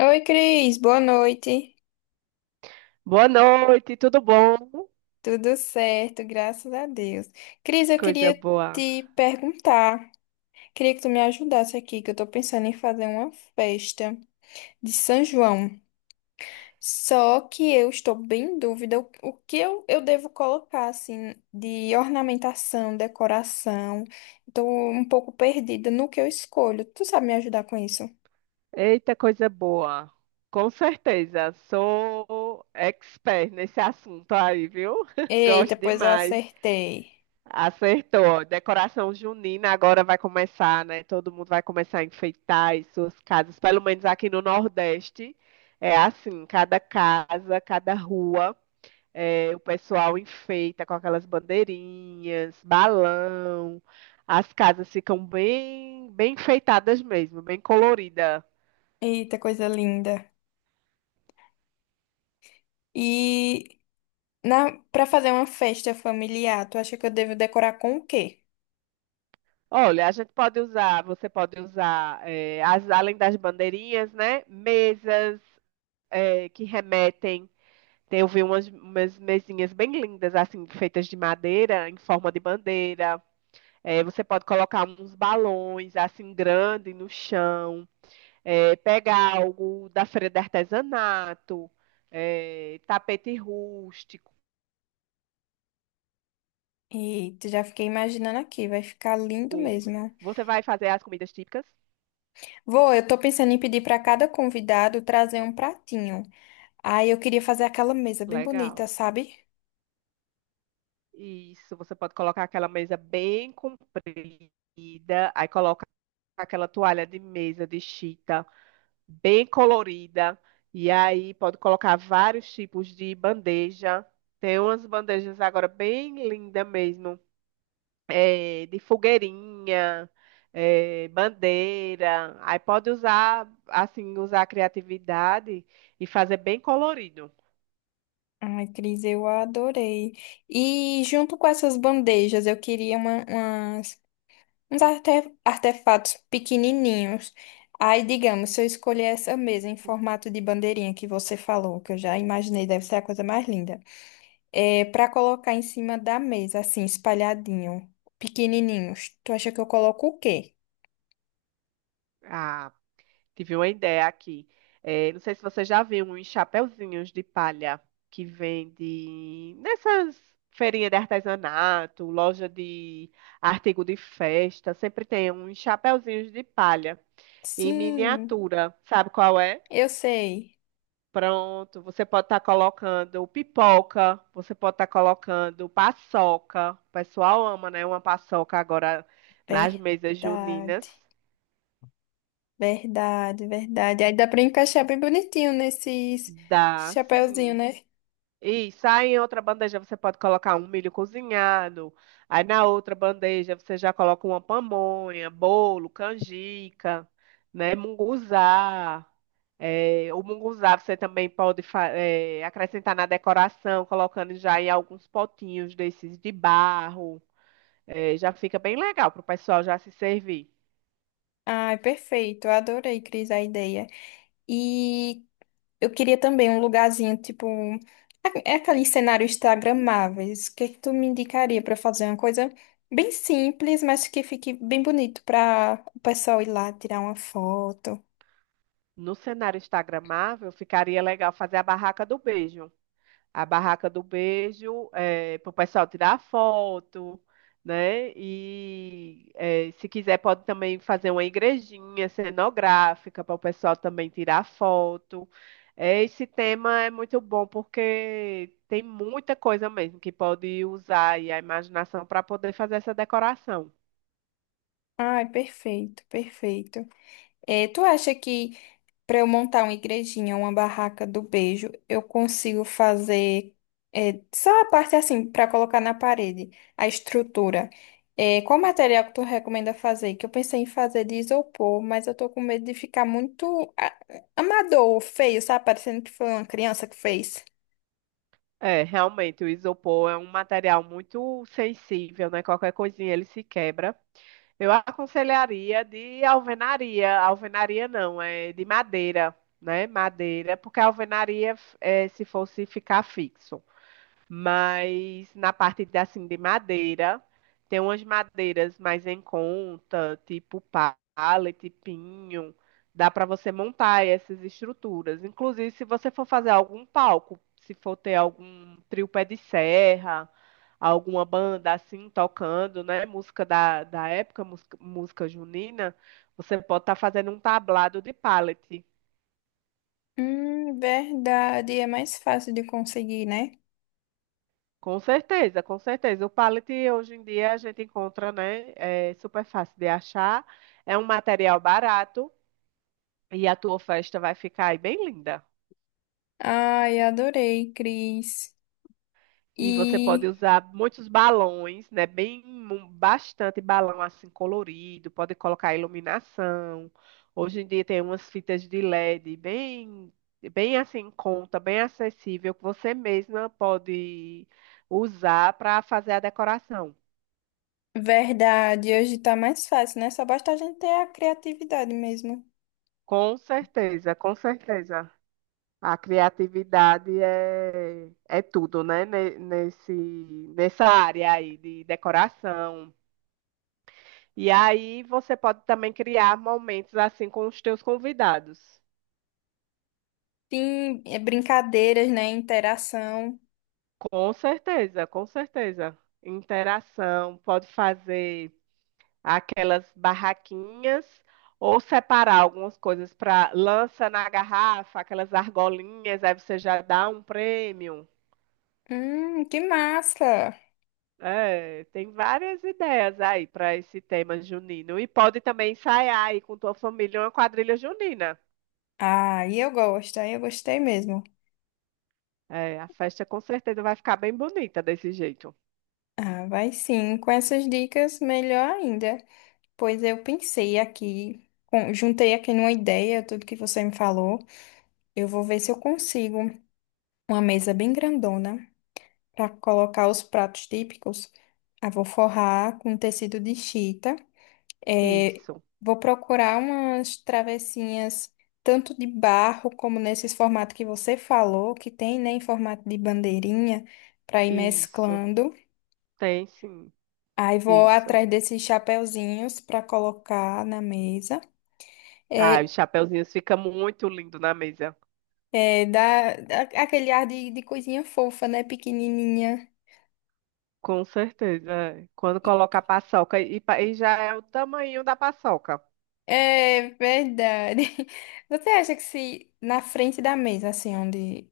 Oi, Cris, boa noite. Boa noite, tudo bom? Tudo certo, graças a Deus. Cris, eu Coisa queria boa. te perguntar, queria que tu me ajudasse aqui, que eu tô pensando em fazer uma festa de São João. Só que eu estou bem em dúvida o que eu devo colocar, assim, de ornamentação, decoração. Tô um pouco perdida no que eu escolho. Tu sabe me ajudar com isso? Eita, coisa boa. Com certeza, sou expert nesse assunto aí, viu? Eita, Gosto pois eu demais. acertei. Acertou. Decoração junina agora vai começar, né? Todo mundo vai começar a enfeitar as suas casas, pelo menos aqui no Nordeste. É assim, cada casa, cada rua. É, o pessoal enfeita com aquelas bandeirinhas, balão. As casas ficam bem enfeitadas mesmo, bem colorida. Eita, coisa linda. E Para fazer uma festa familiar, tu acha que eu devo decorar com o quê? Olha, a gente pode usar, você pode usar, é, além das bandeirinhas, né? Mesas, é, que remetem. Tem, eu vi umas mesinhas bem lindas, assim, feitas de madeira, em forma de bandeira. É, você pode colocar uns balões, assim, grande no chão. É, pega algo da feira de artesanato, é, tapete rústico. Eita, já fiquei imaginando aqui, vai ficar lindo mesmo. Você vai fazer as comidas típicas? Vou, eu tô pensando em pedir pra cada convidado trazer um pratinho. Aí eu queria fazer aquela mesa bem bonita, Legal. sabe? Isso, você pode colocar aquela mesa bem comprida, aí coloca aquela toalha de mesa de chita bem colorida, e aí pode colocar vários tipos de bandeja. Tem umas bandejas agora bem lindas mesmo. De fogueirinha, bandeira. Aí pode usar, usar a criatividade e fazer bem colorido. Ai, Cris, eu adorei. E junto com essas bandejas, eu queria uns artefatos pequenininhos. Aí, digamos, se eu escolher essa mesa em formato de bandeirinha que você falou, que eu já imaginei, deve ser a coisa mais linda. É, para colocar em cima da mesa, assim, espalhadinho, pequenininhos. Tu acha que eu coloco o quê? Ah, tive uma ideia aqui. Não sei se você já viu uns chapeuzinhos de palha que vende nessas feirinhas de artesanato, loja de artigo de festa. Sempre tem uns chapeuzinhos de palha em Sim, miniatura. Sabe qual é? eu sei. Pronto, você pode estar colocando pipoca, você pode estar colocando paçoca. O pessoal ama, né? Uma paçoca agora nas mesas juninas. Verdade, verdade, verdade. Aí dá pra encaixar bem bonitinho nesses Dá, chapéuzinho, sim. né? Isso, aí em outra bandeja você pode colocar um milho cozinhado. Aí na outra bandeja você já coloca uma pamonha, bolo, canjica, né? Munguzá. É, o munguzá você também pode acrescentar na decoração, colocando já em alguns potinhos desses de barro. É, já fica bem legal para o pessoal já se servir. Ai, perfeito. Eu adorei, Cris, a ideia. E Eu queria também um lugarzinho, tipo, é aqueles cenários instagramáveis. O que é que tu me indicaria para fazer uma coisa bem simples, mas que fique bem bonito para o pessoal ir lá tirar uma foto? No cenário instagramável, ficaria legal fazer a barraca do beijo. Para o pessoal tirar foto, né? E se quiser pode também fazer uma igrejinha cenográfica para o pessoal também tirar foto. Esse tema é muito bom porque tem muita coisa mesmo que pode usar aí a imaginação para poder fazer essa decoração. Ai, perfeito, perfeito. É, tu acha que para eu montar uma igrejinha, uma barraca do beijo, eu consigo fazer é, só a parte assim, para colocar na parede, a estrutura. É, qual material que tu recomenda fazer? Que eu pensei em fazer de isopor, mas eu tô com medo de ficar muito amador, feio, sabe? Parecendo que foi uma criança que fez. É, realmente, o isopor é um material muito sensível, né? Qualquer coisinha ele se quebra. Eu aconselharia de alvenaria. Alvenaria não, é de madeira, né? Madeira, porque a alvenaria, é, se fosse ficar fixo. Mas na parte de madeira, tem umas madeiras mais em conta, tipo pallet, pinho, dá para você montar essas estruturas. Inclusive, se você for fazer algum palco, se for ter algum trio pé de serra, alguma banda assim tocando, né, música da época, música junina, você pode estar fazendo um tablado de pallet. Verdade, é mais fácil de conseguir, né? Com certeza, com certeza. O pallet hoje em dia a gente encontra, né? É super fácil de achar. É um material barato e a tua festa vai ficar aí bem linda. Ai, adorei, Cris. E você pode E usar muitos balões, né? Bem, bastante balão assim colorido. Pode colocar iluminação. Hoje em dia tem umas fitas de LED bem assim em conta, bem acessível que você mesma pode usar para fazer a decoração. verdade, hoje tá mais fácil, né? Só basta a gente ter a criatividade mesmo. Com certeza, com certeza. A criatividade é tudo, né? Nessa área aí de decoração. E aí você pode também criar momentos assim com os teus convidados. Sim, é brincadeiras, né? Interação. Com certeza, com certeza. Interação, pode fazer aquelas barraquinhas ou separar algumas coisas para lança na garrafa, aquelas argolinhas, aí você já dá um prêmio. Que massa! É, tem várias ideias aí para esse tema junino. E pode também ensaiar aí com tua família uma quadrilha junina. Ah, e eu gosto, aí eu gostei mesmo. É, a festa com certeza vai ficar bem bonita desse jeito. Ah, vai sim, com essas dicas, melhor ainda. Pois eu pensei aqui, juntei aqui numa ideia, tudo que você me falou. Eu vou ver se eu consigo uma mesa bem grandona para colocar os pratos típicos. Ah, vou forrar com tecido de chita. É, Isso, vou procurar umas travessinhas tanto de barro como nesses formato que você falou, que tem, né, em formato de bandeirinha, para ir isso. mesclando. Tem sim, Aí vou isso. atrás desses chapeuzinhos para colocar na mesa. Ah, É, os chapeuzinhos ficam muito lindo na mesa. Dá aquele ar de coisinha fofa, né, pequenininha. Com certeza. É. Quando coloca a paçoca, e já é o tamanho da paçoca. É verdade. Você acha que se na frente da mesa, assim, onde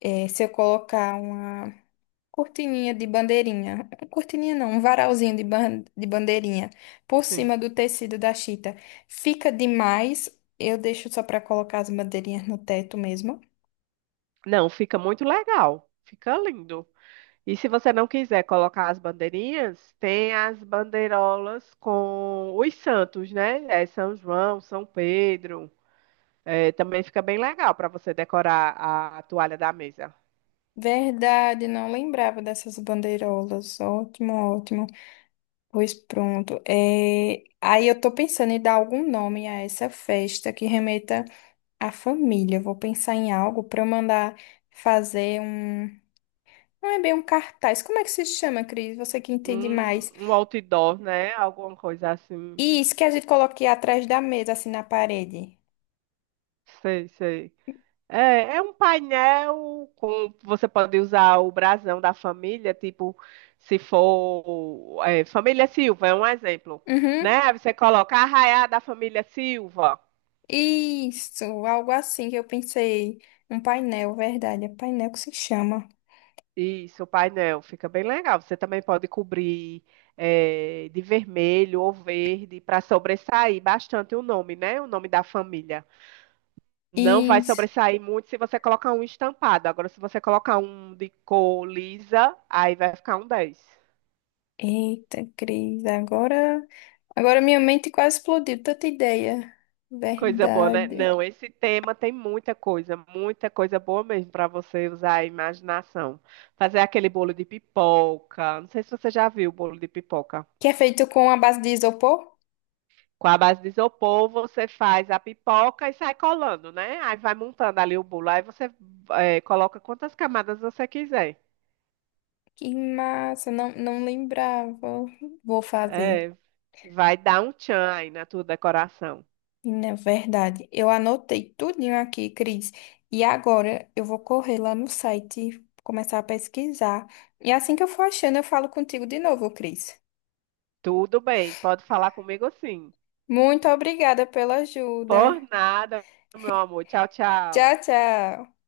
é, se eu colocar uma cortininha de bandeirinha, um cortininha não, um varalzinho de bandeirinha por Sim. cima do tecido da chita, fica demais? Eu deixo só pra colocar as bandeirinhas no teto mesmo. Não, fica muito legal. Fica lindo. E se você não quiser colocar as bandeirinhas, tem as bandeirolas com os santos, né? É São João, São Pedro. É, também fica bem legal para você decorar a toalha da mesa. Verdade, não lembrava dessas bandeirolas. Ótimo, ótimo. Pois pronto. É, aí eu tô pensando em dar algum nome a essa festa que remeta à família. Eu vou pensar em algo para eu mandar fazer um. Não é bem um cartaz. Como é que se chama, Cris? Você que entende mais. Um outdoor, né? Alguma coisa assim. Isso que a gente coloque atrás da mesa, assim na parede. Sei, sei. É, é um painel com você pode usar o brasão da família, tipo, se for é, família Silva, é um exemplo, Uhum. né? Aí você coloca a arraiá da família Silva. Isso, algo assim que eu pensei. Um painel, verdade. É painel que se chama. Isso, o painel fica bem legal. Você também pode cobrir de vermelho ou verde para sobressair bastante o nome, né? O nome da família. Não vai Isso. sobressair muito se você colocar um estampado. Agora, se você colocar um de cor lisa, aí vai ficar um 10. Eita, Cris, agora, agora minha mente quase explodiu, tanta ideia. Coisa boa, né? Verdade. Não, esse tema tem muita coisa boa mesmo para você usar a imaginação. Fazer aquele bolo de pipoca. Não sei se você já viu o bolo de pipoca. Que é feito com a base de isopor? Com a base de isopor, você faz a pipoca e sai colando, né? Aí vai montando ali o bolo. Aí você coloca quantas camadas você quiser. Que massa, não, não lembrava. Vou fazer. É, vai dar um tchan aí na tua decoração. E na verdade, eu anotei tudinho aqui, Cris. E agora eu vou correr lá no site, começar a pesquisar. E assim que eu for achando, eu falo contigo de novo, Cris. Tudo bem, pode falar comigo sim. Muito obrigada pela ajuda. Por nada, meu amor. Tchau, tchau. Tchau, tchau.